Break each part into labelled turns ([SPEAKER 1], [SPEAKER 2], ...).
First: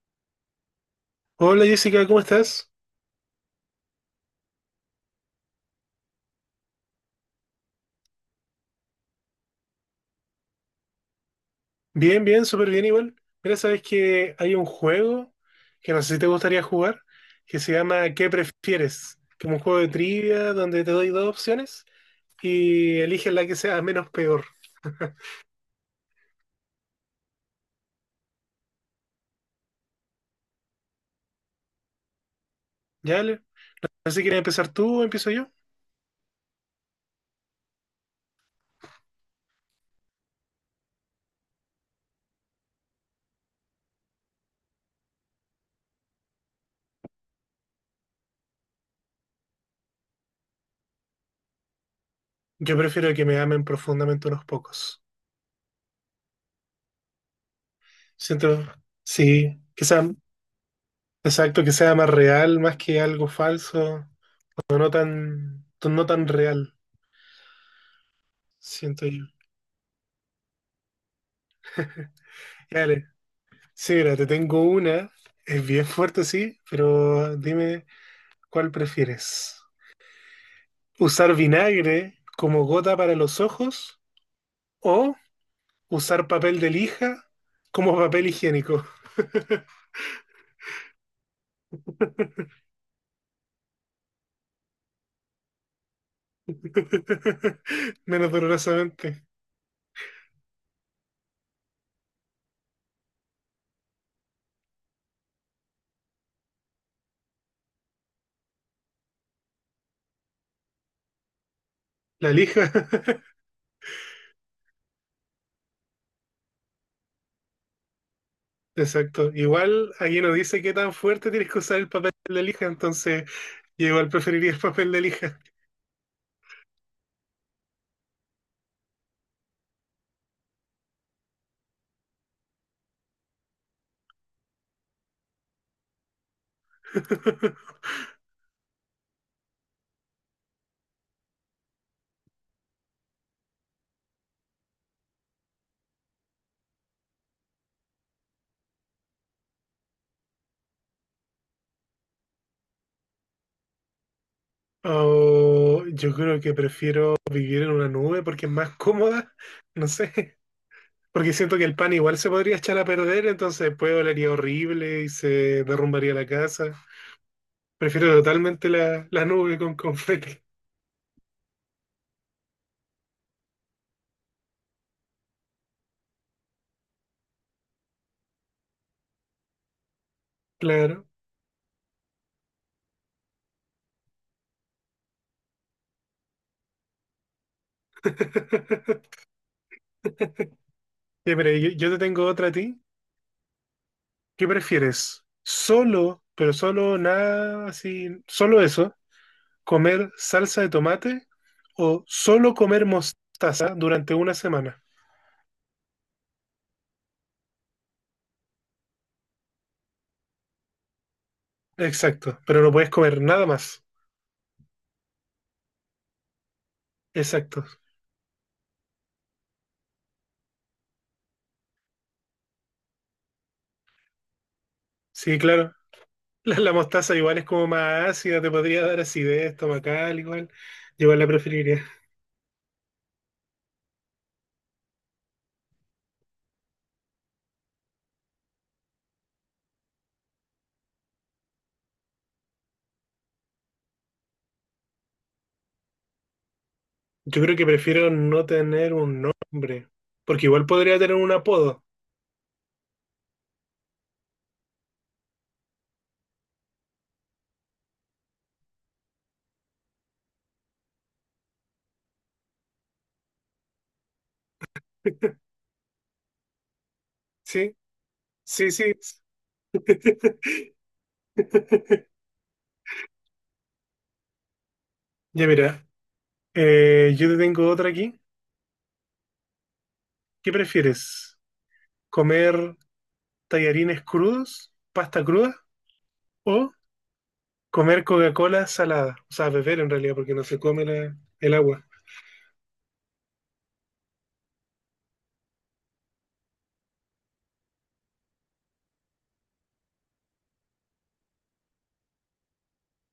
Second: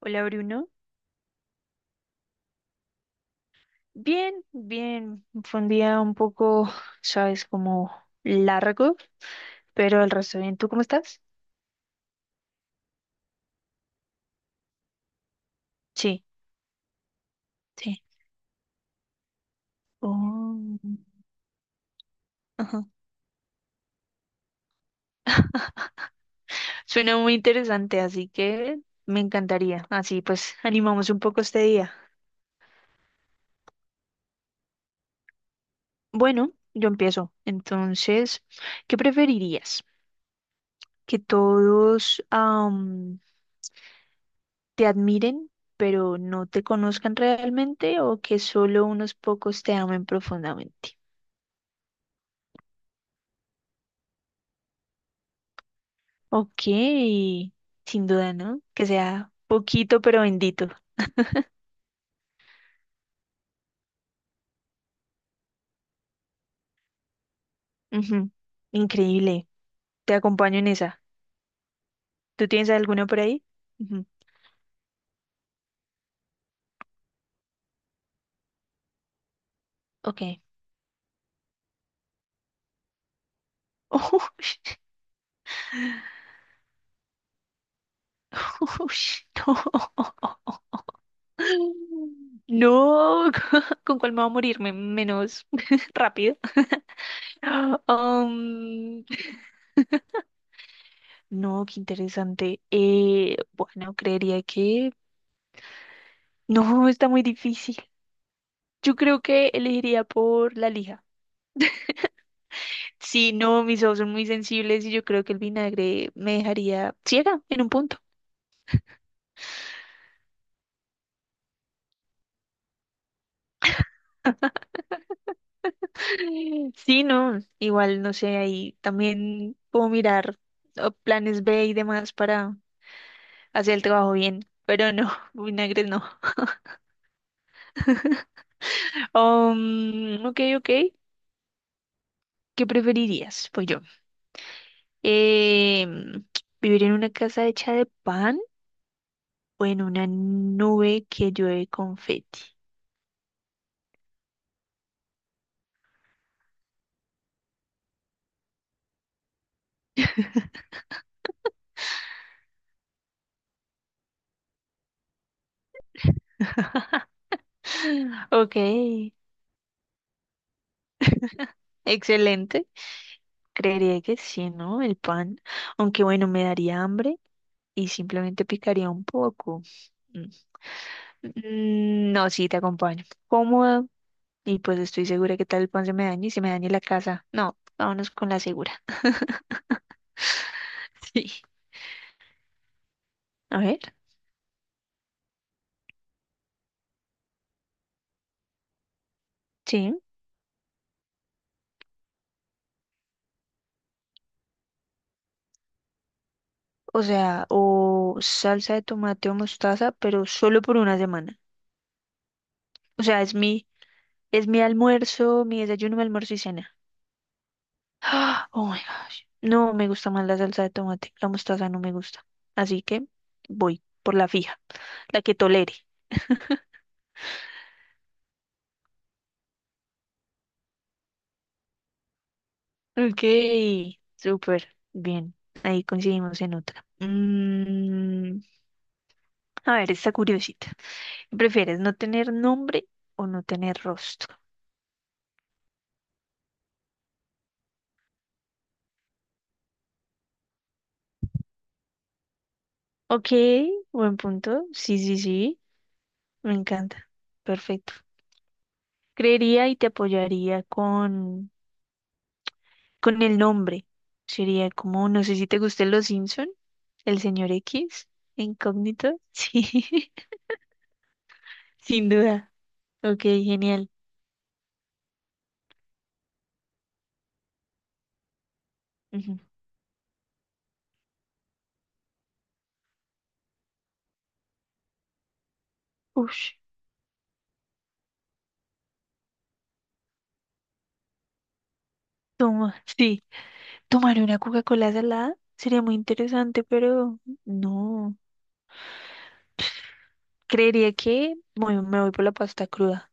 [SPEAKER 1] Hola Bruno.
[SPEAKER 2] Hola Jessica, ¿cómo estás?
[SPEAKER 1] Bien, bien. Fue un día un poco, sabes, como largo, pero el resto bien. ¿Tú cómo estás?
[SPEAKER 2] Bien, bien, súper bien igual. Mira, sabes que hay un juego que no sé si
[SPEAKER 1] Sí,
[SPEAKER 2] te gustaría jugar, que se
[SPEAKER 1] sí.
[SPEAKER 2] llama ¿Qué prefieres? Que es un juego de trivia
[SPEAKER 1] Oh,
[SPEAKER 2] donde te doy dos opciones
[SPEAKER 1] ajá.
[SPEAKER 2] y eliges la que sea menos peor.
[SPEAKER 1] Suena muy interesante, así que me encantaría. Así pues, animamos un poco este día.
[SPEAKER 2] ¿Ya? ¿Ale? No sé si quieres empezar tú o empiezo yo.
[SPEAKER 1] Bueno, yo empiezo. Entonces, ¿qué preferirías? ¿Que todos te admiren, pero no te conozcan realmente, o que solo unos pocos te amen profundamente?
[SPEAKER 2] Yo prefiero que me amen profundamente unos pocos.
[SPEAKER 1] Ok, sin duda, ¿no?
[SPEAKER 2] Siento,
[SPEAKER 1] Que sea
[SPEAKER 2] sí, que
[SPEAKER 1] poquito
[SPEAKER 2] sea,
[SPEAKER 1] pero bendito.
[SPEAKER 2] exacto, que sea más real, más que algo falso, o no tan, no tan real,
[SPEAKER 1] Ujú,
[SPEAKER 2] siento yo.
[SPEAKER 1] Increíble. Te acompaño en esa. ¿Tú tienes
[SPEAKER 2] Ya,
[SPEAKER 1] alguna por ahí?
[SPEAKER 2] sí,
[SPEAKER 1] Ujú,
[SPEAKER 2] mira, te tengo una. Es bien fuerte, sí, pero dime cuál prefieres.
[SPEAKER 1] Ok.
[SPEAKER 2] ¿Usar vinagre como gota para los ojos o usar papel de lija como papel higiénico?
[SPEAKER 1] Ush, no. No, ¿Con cuál me va a morirme? Menos rápido.
[SPEAKER 2] Menos
[SPEAKER 1] Um,
[SPEAKER 2] dolorosamente.
[SPEAKER 1] no, qué interesante. Bueno, creería que... No, está muy difícil. Yo creo que elegiría por la lija.
[SPEAKER 2] La lija.
[SPEAKER 1] Sí, no, mis ojos son muy sensibles y yo creo que el vinagre me dejaría ciega en un punto.
[SPEAKER 2] Exacto. Igual aquí no dice qué tan fuerte tienes que usar el papel de lija, entonces yo igual preferiría el papel de lija.
[SPEAKER 1] Sí, no, igual no sé, ahí también puedo mirar oh, planes B y demás para hacer el trabajo bien, pero no, vinagre no. Ok, ok, ¿qué preferirías? Pues yo, em, ¿vivir en una casa hecha de pan o en una nube que llueve confeti?
[SPEAKER 2] O yo creo que prefiero vivir en una nube porque es más cómoda. No sé. Porque siento que el pan igual se podría echar a perder, entonces después olería horrible y se derrumbaría la casa. Prefiero
[SPEAKER 1] Ok,
[SPEAKER 2] totalmente la nube con confeti.
[SPEAKER 1] excelente. Creería que sí, ¿no? El pan. Aunque bueno, me daría hambre y simplemente picaría un poco. Mm.
[SPEAKER 2] Claro.
[SPEAKER 1] Mm, no, sí, te acompaño. Cómoda y pues estoy segura que tal el pan se me dañe y se me dañe la casa. No, vámonos con la segura.
[SPEAKER 2] Ya,
[SPEAKER 1] Sí.
[SPEAKER 2] pero yo te tengo otra a ti.
[SPEAKER 1] A ver,
[SPEAKER 2] ¿Qué prefieres? Solo, pero solo nada así, solo eso,
[SPEAKER 1] sí.
[SPEAKER 2] comer salsa de tomate o solo comer mostaza durante una semana.
[SPEAKER 1] O sea, o salsa de tomate o mostaza, pero solo por una semana.
[SPEAKER 2] Exacto, pero no puedes
[SPEAKER 1] O
[SPEAKER 2] comer
[SPEAKER 1] sea, es
[SPEAKER 2] nada
[SPEAKER 1] mi,
[SPEAKER 2] más.
[SPEAKER 1] es mi almuerzo, mi desayuno, mi almuerzo y cena.
[SPEAKER 2] Exacto.
[SPEAKER 1] Ah, oh my gosh. No me gusta más la salsa de tomate. La mostaza no me gusta. Así que voy por la fija, la que
[SPEAKER 2] Sí,
[SPEAKER 1] tolere.
[SPEAKER 2] claro. La mostaza igual es como más ácida, te podría dar acidez estomacal igual. Yo igual la preferiría.
[SPEAKER 1] Ok, súper. Bien. Ahí coincidimos en otra. A ver, esta curiosita. ¿Qué ¿Prefieres no tener nombre o no tener rostro?
[SPEAKER 2] Yo creo que prefiero no tener un nombre, porque igual podría tener un apodo.
[SPEAKER 1] Ok, buen punto. Sí, sí, sí. Me encanta. Perfecto. Creería y te apoyaría con el nombre. Sería como, no sé si te gusten los Simpson, el señor
[SPEAKER 2] Sí,
[SPEAKER 1] X,
[SPEAKER 2] sí, sí.
[SPEAKER 1] incógnito. Sí, sin duda. Ok, genial.
[SPEAKER 2] Ya mira, yo te tengo otra aquí.
[SPEAKER 1] Ujú.
[SPEAKER 2] ¿Qué prefieres? ¿Comer tallarines crudos, pasta cruda
[SPEAKER 1] Ush,
[SPEAKER 2] o comer Coca-Cola salada? O sea, beber en realidad, porque no se come el agua.
[SPEAKER 1] toma, sí, tomar una Coca-Cola salada sería muy interesante, pero no. Creería que me voy por la pasta cruda.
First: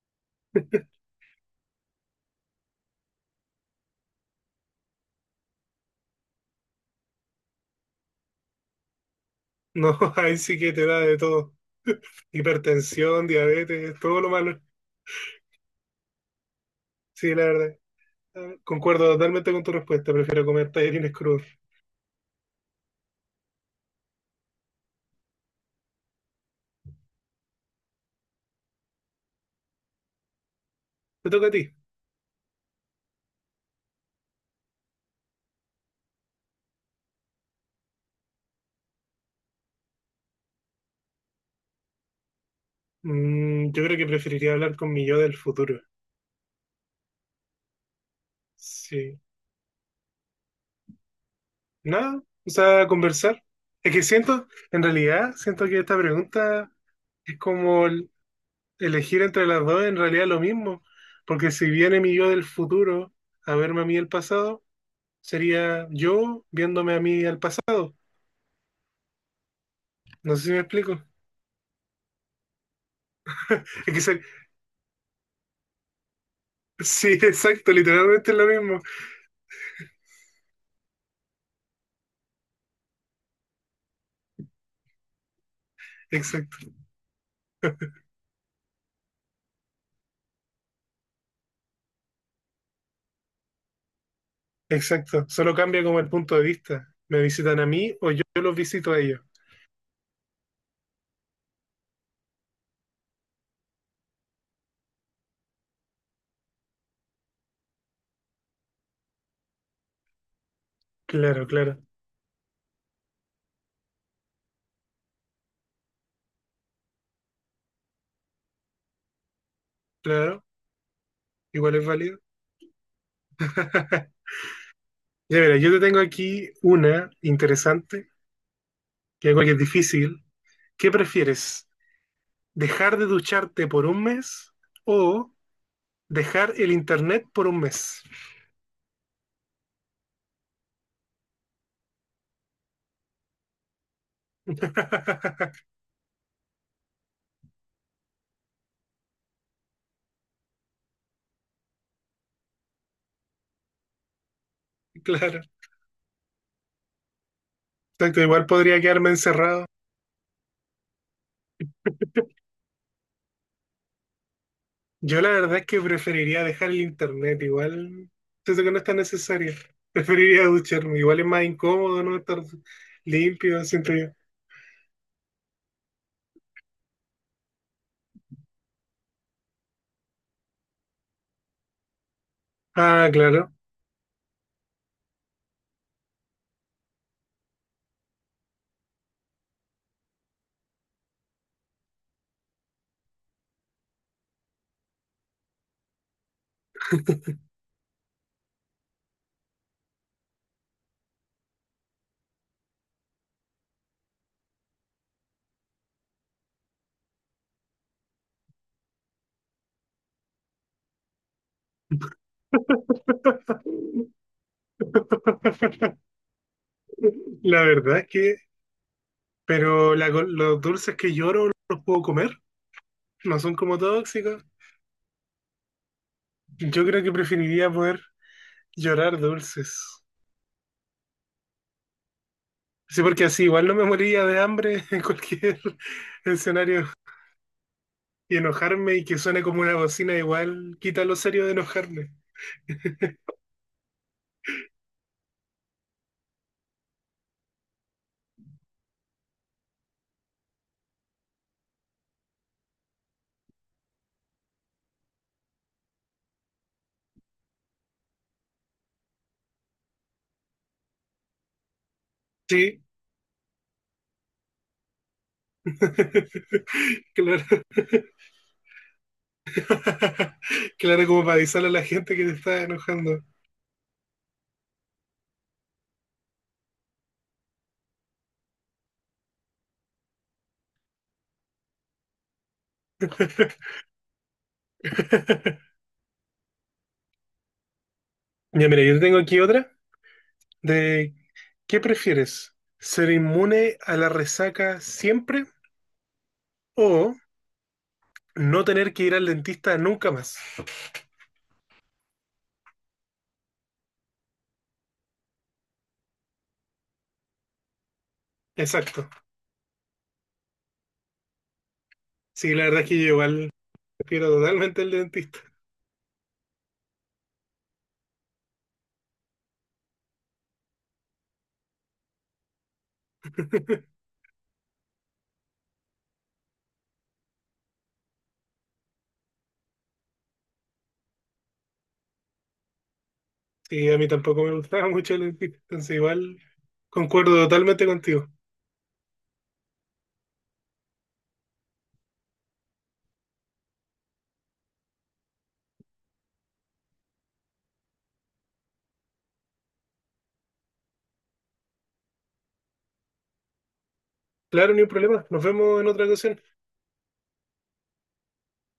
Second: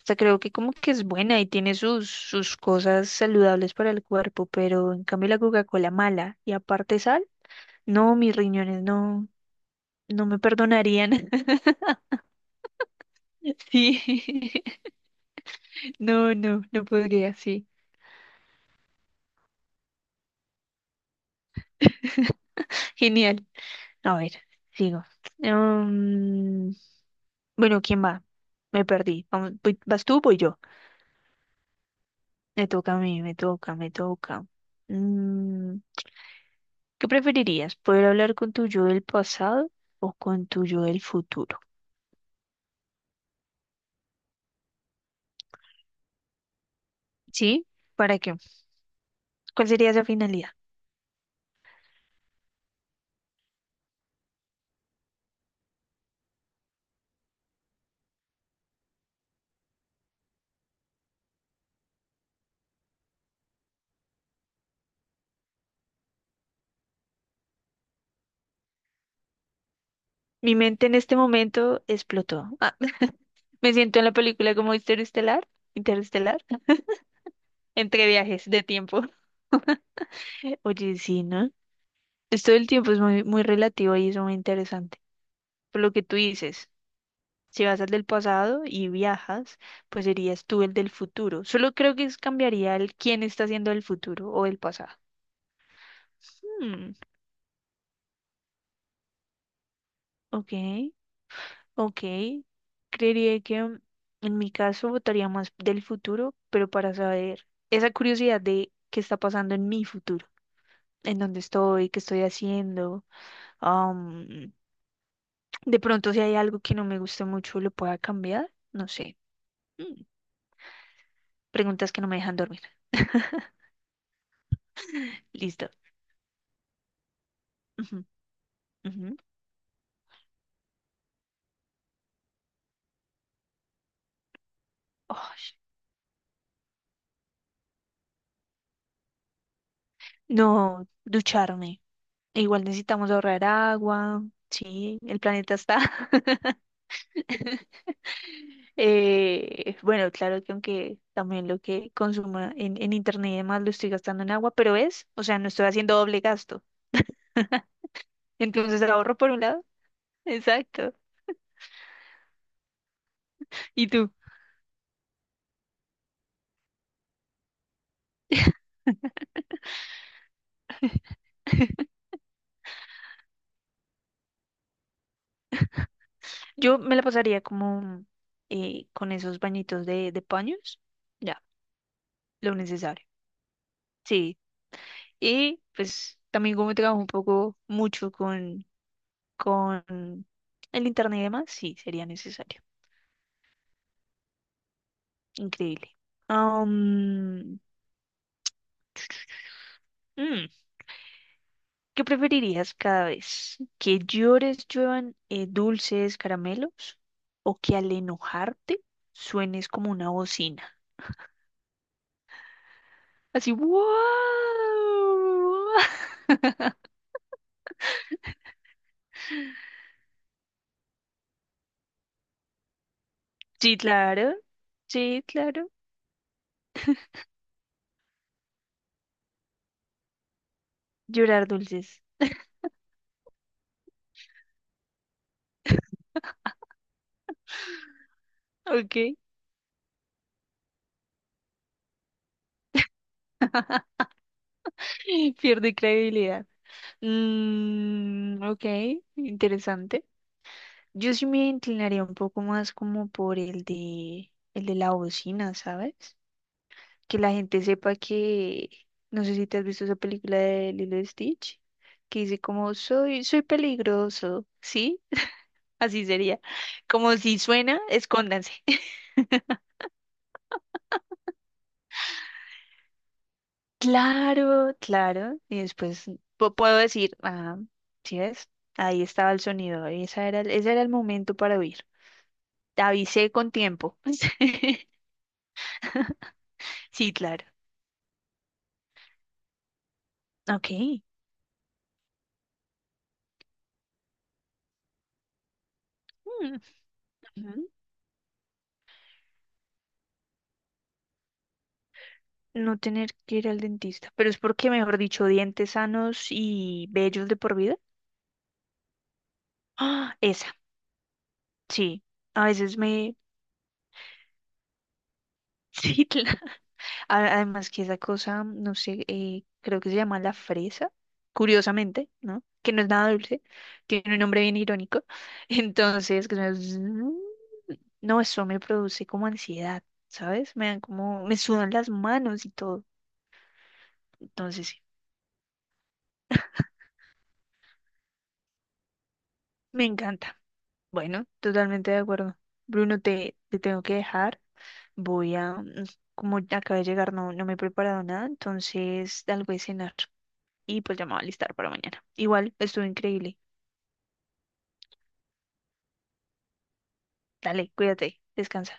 [SPEAKER 1] O sea, creo que como que es buena y tiene sus cosas saludables para el cuerpo, pero en cambio la Coca-Cola mala y aparte sal, no, mis riñones no,
[SPEAKER 2] No,
[SPEAKER 1] no
[SPEAKER 2] ahí
[SPEAKER 1] me
[SPEAKER 2] sí que te da de
[SPEAKER 1] perdonarían.
[SPEAKER 2] todo. Hipertensión, diabetes, todo lo malo.
[SPEAKER 1] Sí, no, no, no
[SPEAKER 2] Sí,
[SPEAKER 1] podría,
[SPEAKER 2] la
[SPEAKER 1] sí.
[SPEAKER 2] verdad. Concuerdo totalmente con tu respuesta, prefiero comer tallarines crudos.
[SPEAKER 1] Genial. A ver, sigo. Mm, bueno, ¿quién va? Me perdí. Vamos, ¿vas tú o voy yo?
[SPEAKER 2] Te toca a ti.
[SPEAKER 1] Me toca a mí, me toca, me toca. Mm, ¿Qué preferirías? ¿Poder hablar con tu yo del pasado o con tu yo del futuro?
[SPEAKER 2] Yo creo que preferiría hablar con mi yo del futuro.
[SPEAKER 1] ¿Sí? ¿Para qué?
[SPEAKER 2] Sí.
[SPEAKER 1] ¿Cuál sería esa finalidad?
[SPEAKER 2] Nada, o sea, conversar. Es que siento, en realidad, siento que esta pregunta es como elegir entre las dos, en realidad lo mismo. Porque si viene mi yo del futuro a verme a mí el pasado, sería yo viéndome a mí al pasado. No sé si
[SPEAKER 1] Mi
[SPEAKER 2] me
[SPEAKER 1] mente en
[SPEAKER 2] explico.
[SPEAKER 1] este momento explotó. Ah, me
[SPEAKER 2] Es
[SPEAKER 1] siento
[SPEAKER 2] que
[SPEAKER 1] en la
[SPEAKER 2] ser-
[SPEAKER 1] película como Interestelar, Interestelar,
[SPEAKER 2] sí, exacto,
[SPEAKER 1] entre
[SPEAKER 2] literalmente es lo
[SPEAKER 1] viajes de
[SPEAKER 2] mismo.
[SPEAKER 1] tiempo. Oye, sí, ¿no? Esto del tiempo es muy, muy relativo y es muy interesante. Por lo que tú dices,
[SPEAKER 2] Exacto.
[SPEAKER 1] si vas al del pasado y viajas, pues serías tú el del futuro. Solo creo que cambiaría el quién está haciendo el futuro o el pasado.
[SPEAKER 2] Exacto, solo cambia como el punto de
[SPEAKER 1] Hmm,
[SPEAKER 2] vista. ¿Me visitan a mí o yo los visito a ellos?
[SPEAKER 1] ok, ok. Creería que en mi caso votaría más del futuro, pero para saber esa curiosidad de qué está pasando en mi futuro, en dónde
[SPEAKER 2] Claro, claro,
[SPEAKER 1] estoy, qué estoy haciendo. am, de pronto si hay algo que no me guste mucho, lo pueda cambiar. No sé.
[SPEAKER 2] claro, igual es
[SPEAKER 1] Preguntas que no
[SPEAKER 2] válido.
[SPEAKER 1] me dejan dormir.
[SPEAKER 2] Ya verás,
[SPEAKER 1] Listo.
[SPEAKER 2] yo te tengo aquí una
[SPEAKER 1] Ujú,
[SPEAKER 2] interesante,
[SPEAKER 1] ujú.
[SPEAKER 2] que algo que es difícil. ¿Qué prefieres? ¿Dejar de ducharte por un mes
[SPEAKER 1] Oh,
[SPEAKER 2] o dejar el internet por un mes?
[SPEAKER 1] no, ducharme. E igual necesitamos ahorrar agua. Sí, el planeta está. Bueno, claro que aunque también lo que consuma en internet y demás lo estoy gastando en agua, pero es, o sea,
[SPEAKER 2] Claro,
[SPEAKER 1] no estoy haciendo doble gasto.
[SPEAKER 2] exacto, igual podría
[SPEAKER 1] Entonces
[SPEAKER 2] quedarme
[SPEAKER 1] ahorro por un
[SPEAKER 2] encerrado.
[SPEAKER 1] lado. Exacto. ¿Y tú?
[SPEAKER 2] Yo la verdad es que preferiría dejar el internet, igual siento que no es tan necesario. Preferiría ducharme, igual es más incómodo no estar limpio, siento yo.
[SPEAKER 1] Yo me la pasaría como con esos bañitos de paños. Ya, lo necesario.
[SPEAKER 2] Ah, claro.
[SPEAKER 1] Sí, y pues también como trabajo un poco mucho con el internet y demás, sí, sería necesario. Increíble. Am, mm, ¿Qué preferirías cada vez? ¿Que llores, lluevan dulces, caramelos? ¿O que al enojarte suenes como una bocina? Así, ¡wow!
[SPEAKER 2] La verdad es que, pero los dulces que lloro los puedo comer, no son
[SPEAKER 1] Sí,
[SPEAKER 2] como
[SPEAKER 1] claro.
[SPEAKER 2] tóxicos.
[SPEAKER 1] Sí, claro.
[SPEAKER 2] Yo creo que preferiría poder llorar dulces.
[SPEAKER 1] Llorar dulces.
[SPEAKER 2] Sí, porque así igual no me moriría de hambre en cualquier escenario. Y enojarme y
[SPEAKER 1] Ok.
[SPEAKER 2] que suene como una bocina igual quita lo serio de enojarme.
[SPEAKER 1] Pierde credibilidad. Ok, interesante. Yo sí me inclinaría un poco más como por el de la bocina, ¿sabes? Que la gente sepa que, no sé si te has visto esa película de Lilo y Stitch, que dice como
[SPEAKER 2] Sí.
[SPEAKER 1] soy, soy peligroso, ¿sí? Así sería. Como si
[SPEAKER 2] Claro.
[SPEAKER 1] suena, escóndanse.
[SPEAKER 2] Claro, como para avisarle a la gente que te está enojando.
[SPEAKER 1] Claro, claro. Y después puedo decir, ah, ¿sí ves? Ahí estaba el sonido, ese era el momento para huir. Te avisé con tiempo. Sí, claro.
[SPEAKER 2] Ya, mira, yo tengo aquí otra
[SPEAKER 1] Ok.
[SPEAKER 2] de ¿qué prefieres? ¿Ser inmune a la resaca siempre
[SPEAKER 1] Mm,
[SPEAKER 2] o
[SPEAKER 1] ujú.
[SPEAKER 2] no tener que ir al dentista nunca más?
[SPEAKER 1] No tener que ir al dentista, pero es porque, mejor dicho, dientes sanos y bellos de por vida.
[SPEAKER 2] Exacto.
[SPEAKER 1] Ah, esa, sí. A
[SPEAKER 2] Sí, la
[SPEAKER 1] veces
[SPEAKER 2] verdad es que yo
[SPEAKER 1] me...
[SPEAKER 2] igual prefiero totalmente el dentista.
[SPEAKER 1] Sí, claro. Además que esa cosa, no sé, creo que se llama la fresa, curiosamente, ¿no? Que no es nada dulce, tiene un nombre bien irónico. Entonces, no, eso me produce como ansiedad, ¿sabes? Me dan como, me sudan las manos y todo.
[SPEAKER 2] Sí, a mí tampoco me
[SPEAKER 1] Entonces, sí,
[SPEAKER 2] gustaba mucho el dentista, entonces igual concuerdo totalmente contigo.
[SPEAKER 1] me encanta. Bueno, totalmente de acuerdo. Bruno, te tengo que dejar. Voy a, como ya acabé de llegar, no, no me he preparado nada, entonces algo de cenar. Y pues ya me voy a alistar para mañana. Igual, estuvo increíble.
[SPEAKER 2] Claro, ni un problema. Nos vemos en otra ocasión.
[SPEAKER 1] Dale, cuídate, descansa.